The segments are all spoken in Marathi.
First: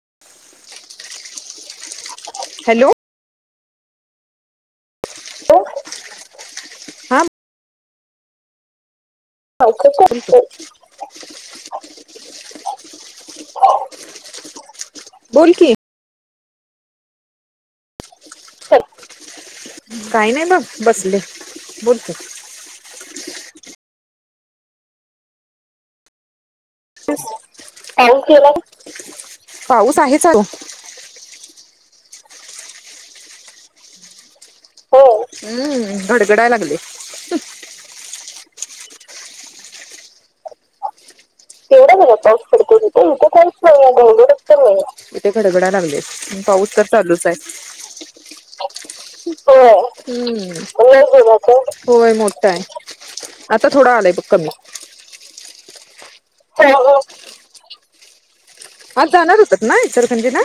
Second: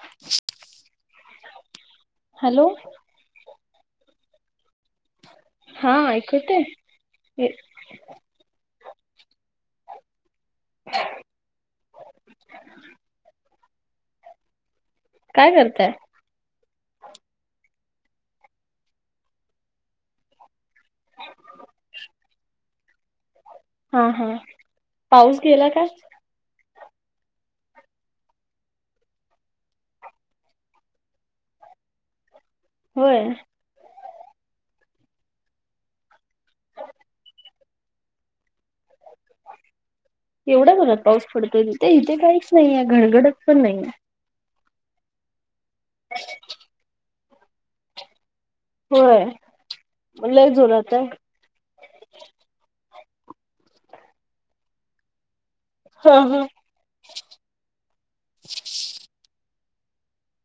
[inaudible] हॅलो. हा ऐकू येतय? हा ये हो का कॉल कर. [inaudible] [inaudible] काय बोल की करताय? काही नाही. बघ बसले. बोल तु. हा हा पाऊस गेला काय? पाऊस गेला का? पाऊस आहे चालू. होय. हो हम्म गडगडाय लागले. एवढा जोरात पाऊस पडतोय तिथे केवढा बघा इथे पाऊस काहीच पडतो नाहीय तिथे इथे घडघडत काहीच पण नाहीय. नाही गडगडच इथे गडगडा लागले पाऊस तर चालूच ये.. होय हो् लय हम्म जोरात आहे. [unintelligible] होय मोठाय. आता थोडा आलाय बघ कमी. हा हा. [unintelligible] आज जाणार होतात ना इचलकरंजीला.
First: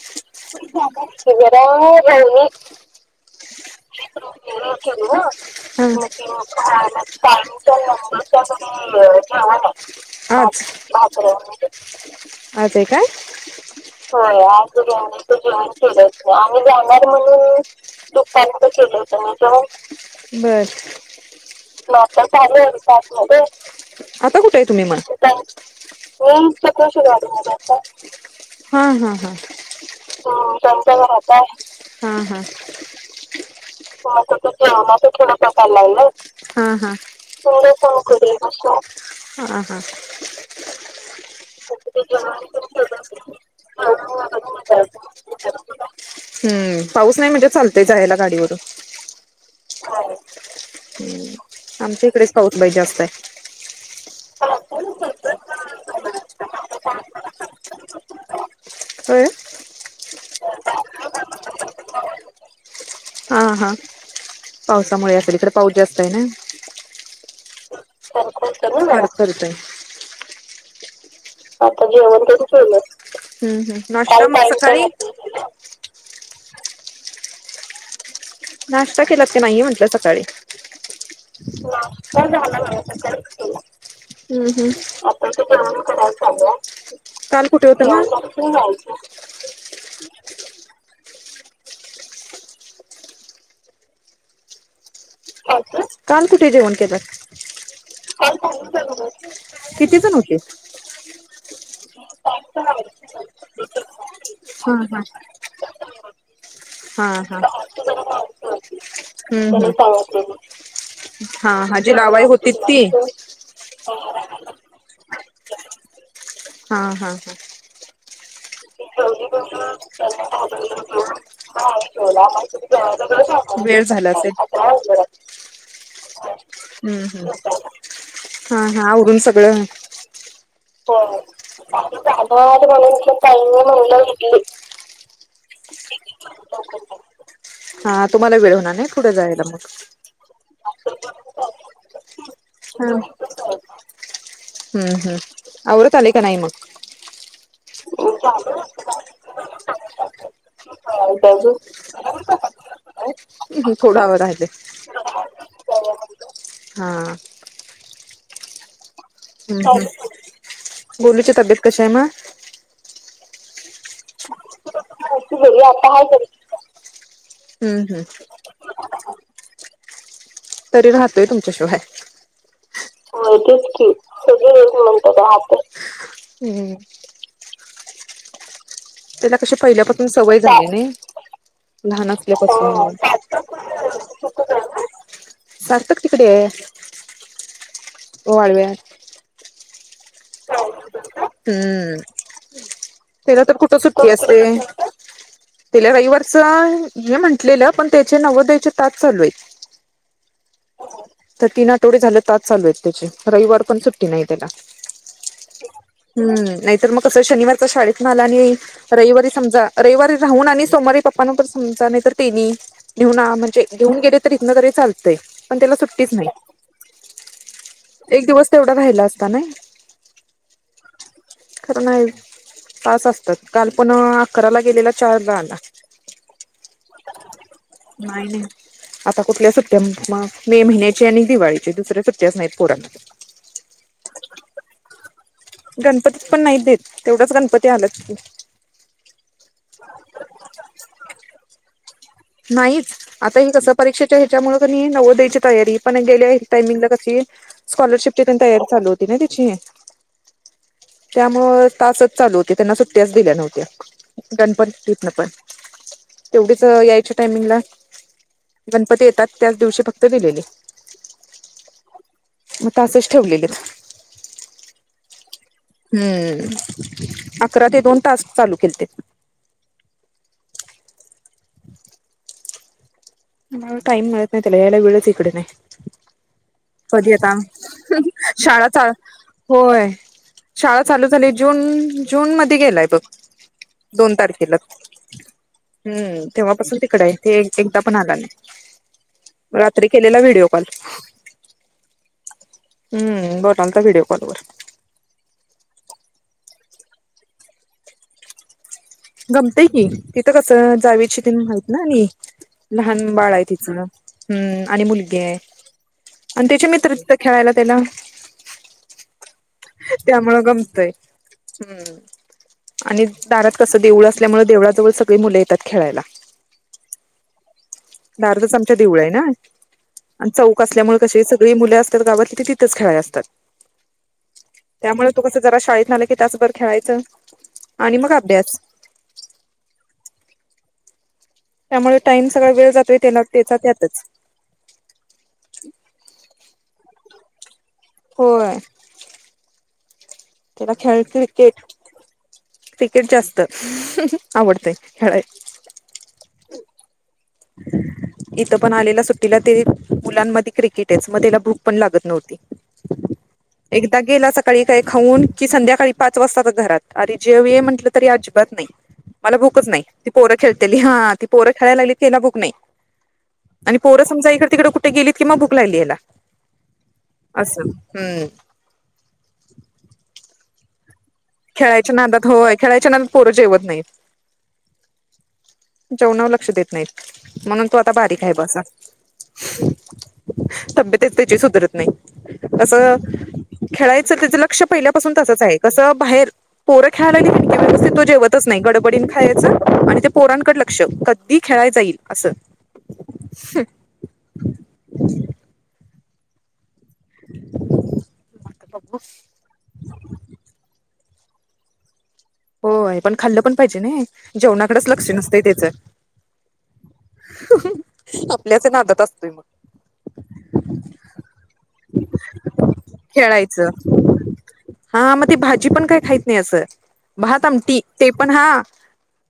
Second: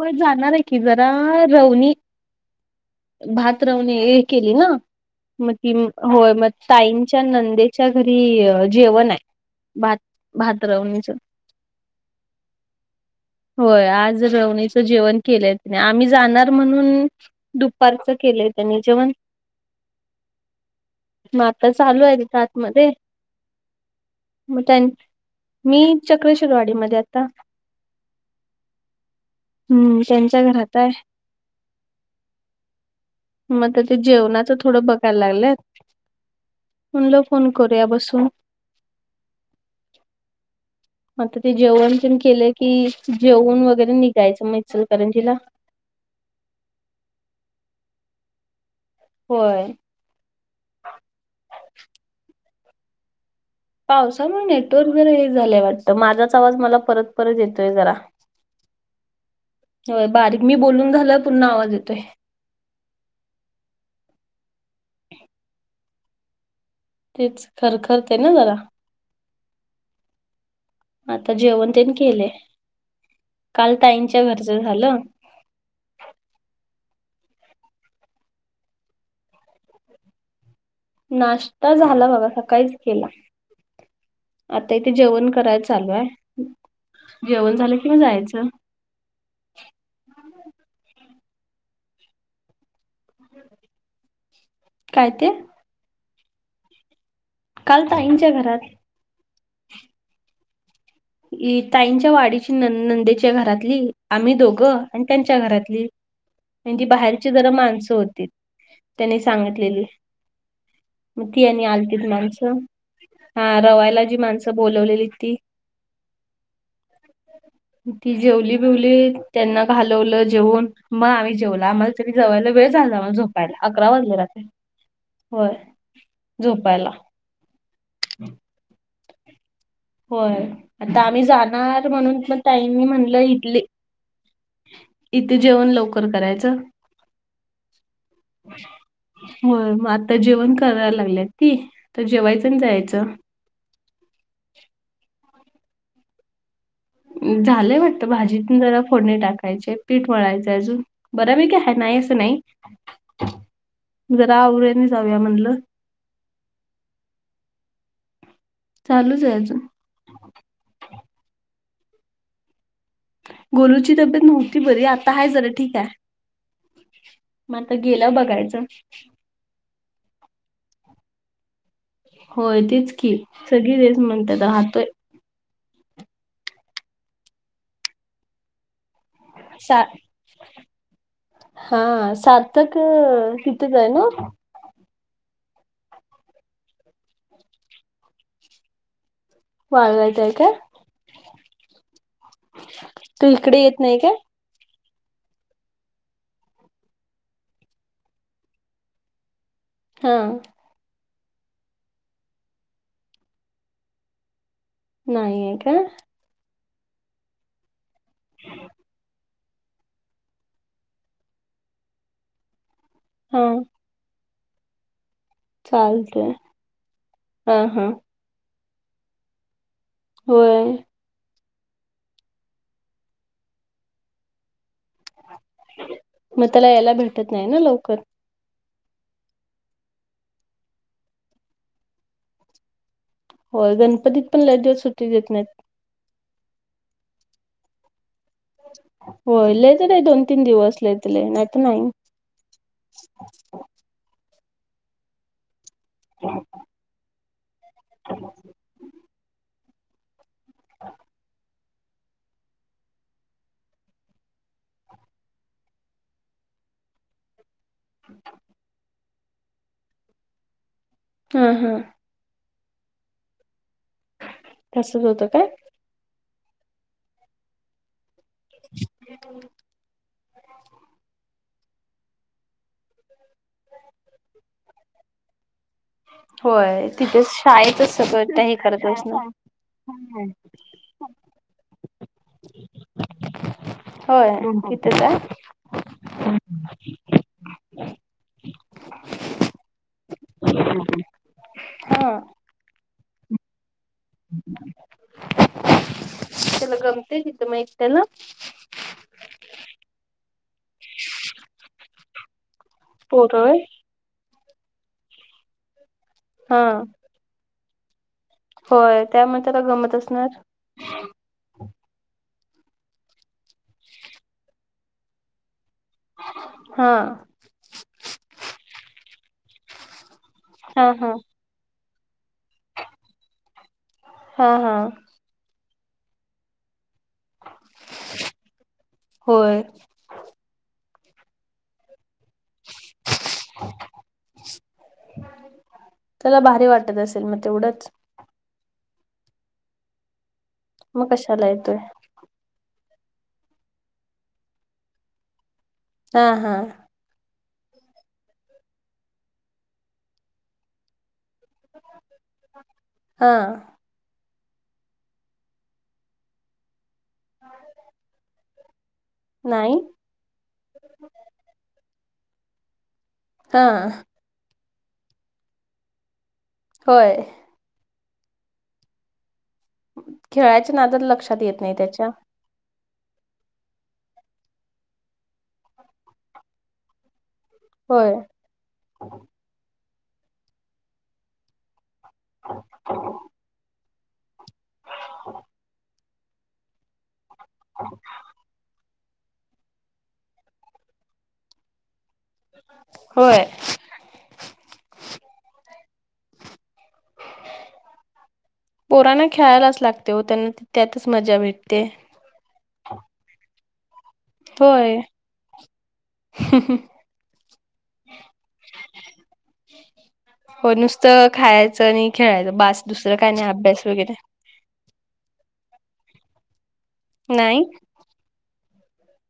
होय जाणाराय की जरा जरा रवनी. राहिली भात रवने आज केली ना. आहे होय मगं ताई नी. [inaudible] आज आहे. भात भात रवणीच आहे काय? होय आज रवणी. [unintelligible] [unintelligible] बर. म्हणून दुपारचं केलंय त्यांनी जेवण [unintelligible] मग आता चालू आहे तिथं आतमध्ये आता कुठे मग आहे त्यां तुम्ही मगं? मी चक्रेश्वरवाडीमध्ये आता [unintelligible] हा हा हा. हम्म त्यांच्या घरात आहे हाहा [unintelligible] [unintelligible] मग आता ते जेवणाचं थोडं बघायला लागलेत म्हणलं फोन करूया बसून हा हा आता ते जेवण पण केलं कि जेऊन वगैरे निघायचं मग इचलकरंजीला. हम्म पाऊस नाय म्हणजे चालतंय जायला गाडीवरून. होय. आमच्या इकडेच पाऊस लई जास्तय. पावसामुळे नेटवर्क जरा हे झालंय वाटतं माझाच आवाज मला परत परत येतोय जरा. होय. होय बारीक मी बोलून झाल्यावर पुन्हा आवाज येतोय. हा हा पावसामुळे असेल इकडे पाऊस जास्तय ना. तेच खरखरते ना जरा. करतोय. आता जेवण आता तेन जेवण केले तेन केलं. हम्म काल हम्म ताईंच्या नाश्ता मग घरचं सकाळी झालं नाष्टा केलात का नाही म्हटलं सकाळी नाश्ता झाला बघा नाष्टा झाला सकाळीच माझा केला सकाळीच केला हू आता इथे जेवण करायला चालू आहे हू काल जेवण कुठे झालं कि मग जायचं होता [unintelligible] काय ते काय ते काल कुठे जेवण केलंत काल ताईंच्या काल घरात ताईंच्या घरी किती जण होते ही ताईंच्या वाडीची न नंदेच्या घरातली आम्ही हा हा हा दोघं हा. आणि त्यांच्या घरातली त्यांची बाहेरची जरा माणसं होती त्यांनी हम्म सांगितलेली हम्म. मुकी हा आणि हा जी आलतीत लावाई होती माणसं ती हा रवायला जी माणसं बोलवलेली ती हा हा हा ती जेवली बिवली त्यांना घालवलं जेवून मग आम्ही जेवला मग तरी जेवायला वेळ झाला मग झोपायला वेळ आकरा वाजले रात्री होय झोपायला हू हू हा हा आवरून सगळ होय आता बर आम्ही जाणार ते म्हणून झाल मग ताईंनी आता म्हणलं टाईम इथले आहे म्हटल्यावर किती इथे जेवण लवकर करायचं हा तुम्हाला वेळ होणार नई होय म आता जेवण कराय लागल्यात ती आता जेवायचं आणि जायाचं हू हू आवरत आलय का नाही मग झालंय वाटत भाजी जरा फोडणी टाकायचीय पीठ मळायचय अजून बऱ्यापैकी आहे नाही असं नाही थोडं आवर जरा राहिले आवरूया आणि जाऊया म्हणलं [inaudible] हा चालूच आहे हू अजून हू गोलूची तब्येत कशीय म गोलूची तब्येत नव्हती बरी आता आता हाय ती जरा बरी ठीक हाय आता बरी म आता हम्म हम्म गेल्यावर बघायचं तरी राहतोय तुमच्याशिवाय होय तेच की होय सगळी की तेच म्हणतात सगळी हेच राहतोय म्हणतात राहतोय हू त्याला कशी सा पहिल्यापासून सवय झाली नई लहान हा असल्यापासून सार्थक हो अं, तिथेच आहे ना सार्थक तिकडेये वाळव्या वाळव्या [unintelligible] हू तू त्याला तर इकडे कुठं येत नाही का सुट्टी असते तिला रविवारच ये म्हंटलेलं पण त्याचे नवोदयचे तास चालूय ह तर तीन आठवडे झाले तास चालू आहेत त्याचे रविवार पण सुट्टी नाही त्याला नाही आहे का नाही तर मग कस शनिवारच शाळेतन आलानी रविवारी समजा रविवारी राहून आणि सोमवारी पप्पा नई तर समजा नई तेनी घेऊन हा म्हणजे घेऊन गेले तरी इथन जरी चालतय पण त्याला सुट्टीच नाही चालतय हा हा एक दिवस तेवढ राहिला असता नई होय नाही तास असतात काल पण करायला गेलेला चार दांडा... मग त्याला यायला भेटत नाही ना लवकर नाही.. नाही.. आता कुठला सुट्ट्या मग.. मे महिन्याचे आणि दिवाळीचे दुसरा सुट्ट्या नाही पुढ. हो.. गणपती पण लय दिवस सुट्टी देत नाही. गणपती पण नाही देत, तेवढच गणपती आलाच की होय.. लय झाले दोन- तीन दिवस लई झाले, नाही तर नाही. नाहीच.. आता हे कसं परीक्षेच्या ह्याच्यामुळ कनय नवोद्यायची तयारी पण गेल्या टाइमिंगला कशी स्कॉलरशिपची पण तयारी चालू होती ना तिची. त्यामुळं तासच चालू होते, त्यांना सुट्ट्याच दिल्या नव्हत्या गणपतीतन पण. तेवढीच यायच्या टायमिंगला, गणपती येतात त्याच दिवशी फक्त दिलेली. हम्म.. हम्म.. मग तासच ठेवलेलेत. तासच होत काय? हम्म.. अकरा ते दोन तास चालू केल ते. टाईम मिळत नाही यायला वेळच इकडे नाही. होय कधी तिथेच येता? शाळेतच ह्... सगळं त्या हे शाळा करत चा.. बसणार. होय. शाळा चालू झाली, जून... जून मध्ये गेलाय बघ. दोन होय तारखेला. तिथेच आहे. हम्म.. तेव्हापासून तिकड आहे ते एकदा पण आला नाही, रात्री केलेला वे देव पाल हा हम्.. बोटालता व्हिडिओ कॉल वर त्याला गमते तिथ मग एकट्याला? गमतय कि, तिथं कसं जावीची तीन हाईत ना आणि लहान बाळ पोर आहे होय तिच हम्म.. आणि मुलगी आहे आणि त्याचे हा. मित्र तिथं खेळायला त्याला होय, त्या म्हणतात ग.. मतस नाय. त्यामुळं गमतय हम्म.. आणि दारात कस देऊळ असल्यामुळे देवळाजवळ सगळी मुलं येतात खेळायला. हा दारातच आमच्या देऊळ आहे ना आणि चौक हा असल्यामुळे कशें हा सगळे सगळी मुल असतात गावातली तिथच खेळा असतात, हा हा. त्यामुळे तो कस जरा शाळेत आला की तासभर खेळायचं आणि मग अभ्यास होय त्यामुळे टाइम सगळा वेळ जातोय त्याला त्याचा त्यातच त्याला भारी वाटत असेल मग तेवढंच होय त्याला खेळ मग कशाला क्रिकेट, येतोय क्रिकेट जास्त.. ह्.. आवडतंय खेळाय हा.. हा.. इथं पण आलेला सुट्टीला ते मुलांमध्ये क्रिकेटच मग त्याला भू पण लागत नव्हती. हा एकदा गेला सकाळी काही खाऊन की संध्याकाळी पाच वाजताच घरात, अरे.. जेव ये म्हटलं आजिबा नई मला भूकच नाही ती पोरं खेळतेली, हा.. ती पोरं खेळायला लागली त्याला भूक नाही. हा आणि पोरं समजा इकडे- तिकडे कुठे गेलीत कि मग भुक लागली ह्याला. होय असं हम्म. खेळायच्या नादात लक्ष खेळायच्या नादात होय, खेळायच्या नादात पोरं जेवत नाहीत, जेवणावर लक्ष देत नाहीत. म्हणून तो आता होय बारीक आहे ब असा. तब्येतच त्याची सुधरत नाही. असं खेळायचं त्यांचं लक्ष पहिल्यापासून तसंच आहे. कसं बाहेर पोरं खेळायला गेली की व्यवस्थित तो जेवतच नाही. गडबडीनं खायचं आणि ते पोरांकड लक्ष कधी खेळाय जाईल असं. होय बघू पोरांना खेळायलाच लागते हो त्यांना त्यातच मजा भेटते. होय पण खाल्लं पण पाहिजे नाही, जेवणाकडेच होय लक्ष नसतंय त्याचं. आपल्याच नादात असतोय मग. होय नुसतं खायाचं आणि खेळायचं, बास दुसरं काय नाही अभ्यास वगैरे. हां मग ते भाजी पण काय खायत नाही असं, भात नाही आमटी ते पण हा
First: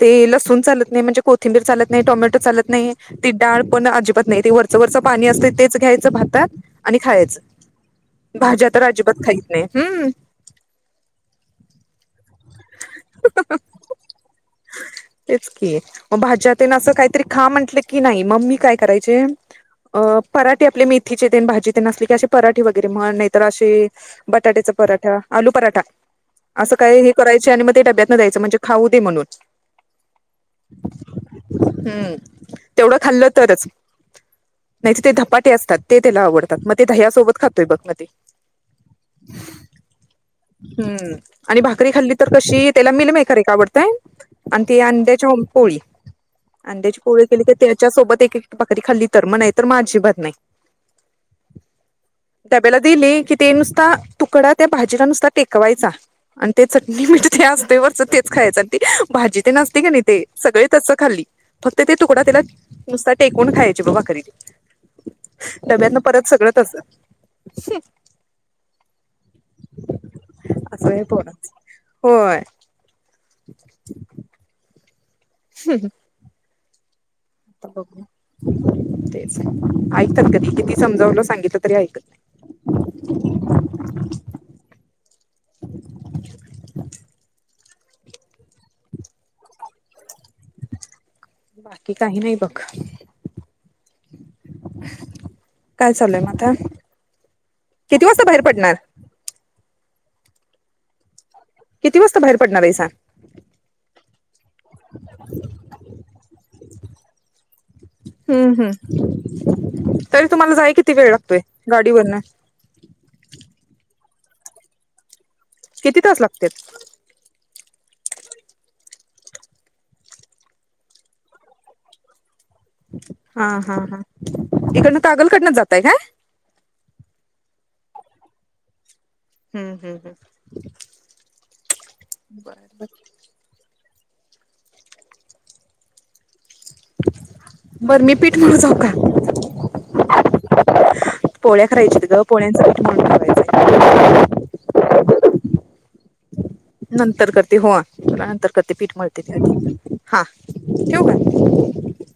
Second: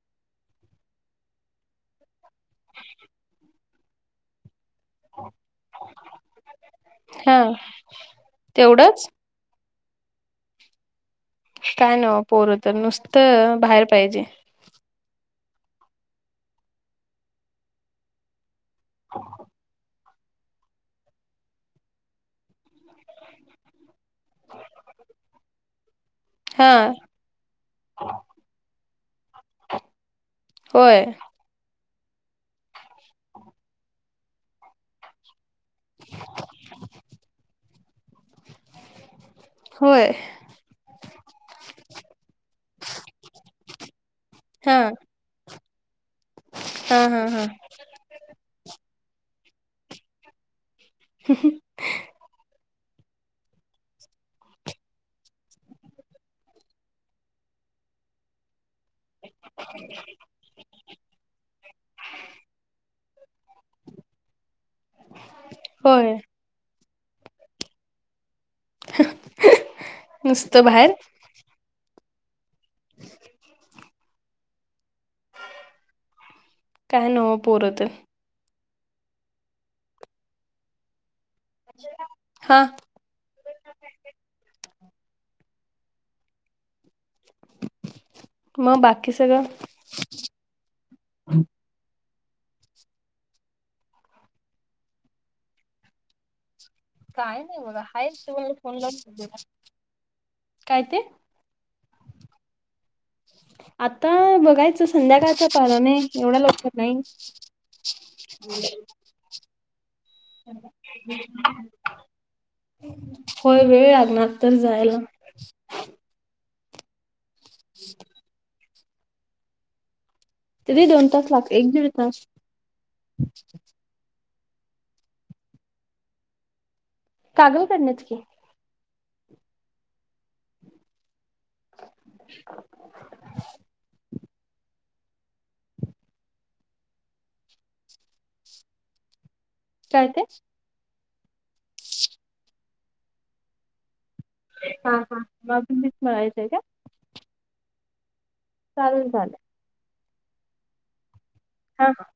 ते लसून चालत नाही, म्हणजे कोथिंबीर चालत नाही, टोमॅटो चालत नाही. ती डाळ पण अजिबात नाही, ते वरचं वरचं पाणी असतंय तेच घ्यायचं भातात आणि हा खायाचं. भाज्या तर तेवढंच अजिबात खाईत नाही हम्म. काय नव्हं पोरं तर नुसतं बाहेर पाहिजे. तेच की, म भाज्या तेनं असं काहीतरी खा म्हंटलं की नाही. म मी काय करायचे अ पराठे आपले मेथीचे तेन भाजी तेन असली की असे पराठे वगैरे म्हण. नाहीतर अशे बटाट्याचा पराठा, आलू पराठा हा असं काही चे आणि मग ते डब्यातनं द्यायचं म्हणजे खाऊ दे म्हणून. होय हम्म, तेवढं खाल्लं तरच. नाहीतर ते धपाटे असतात, ते त्याला आवडतात. मग ते दह्यासोबत खातोय बघ ना ते. होय हम्म आणि भाक करी खाल्ली तर कशी त्याला मिलमेकर एक आवडतंय आणि हा ती अंड्याच्या पोळी. हा अंड्याची हा पोळी केली हा तर त्याच्या सोबत एक एक भाकरी खाल्ली तर, मग नाही तर मग अजिबात नाही. [unintelligible] डब्याला दिली, की ते नुसता तुकडा त्या भाजीला नुसता टेकवायचा आणि ते चटणी मीठ ते असते वरचं तेच खाया साठी भाजी तें असते का नाही ते सगळे तसं खाल्ली. फक्त ते तुकडा त्याला नुसता टेकवून खायची बघ भाकरी. डब्यातन होय परत सगळं तसं. नुसतं बाहेर. [unintelligible] होय. [unintelligible] काय नव्हं. आता बघू. तेच ऐक तर कधी किती समजावलं सांगितलं तरी ऐकत नाही. हां. मग बाकी सगळं? बाकी काही नाही बघ. काय चाललंय म आता? काय नाही बघा, किती हाय वाजता बाहेर तवर पडणार फोन लावून [unintelligible] काय ते? किती वाजता बाहेर पडणार आहेसा? आता बघायचं संध्याकाळचं पाहणार नाही, एवढ्या लवकर नाही. हम्म हम्म. तरी तुम्हाला जाय किती वेळ लागतोय? गाडीवरना. होय. वेळ लागणार, तर जायला. किती तास लागत्यात? हम् तरी दोन तास लागतात. एक दीड तास. हा हा हा, इकडनं कागलकडणच जातय काय? कागल कडणंच की. हम्म हम्म हम् बर. हं बर, मी पीठ मळू जाऊ का? काय ते? पोळ्या करायच्या आहेत ग. पोळ्यांचं पीठ मळून ठेवायचंय. हा हा मग अजून पीठ मळायच आहे काय? नंतर कर ते हो, तूला नंतर करते, पीठ चालेल मळते चालेल आता. हा, ठेऊ का? हां हा.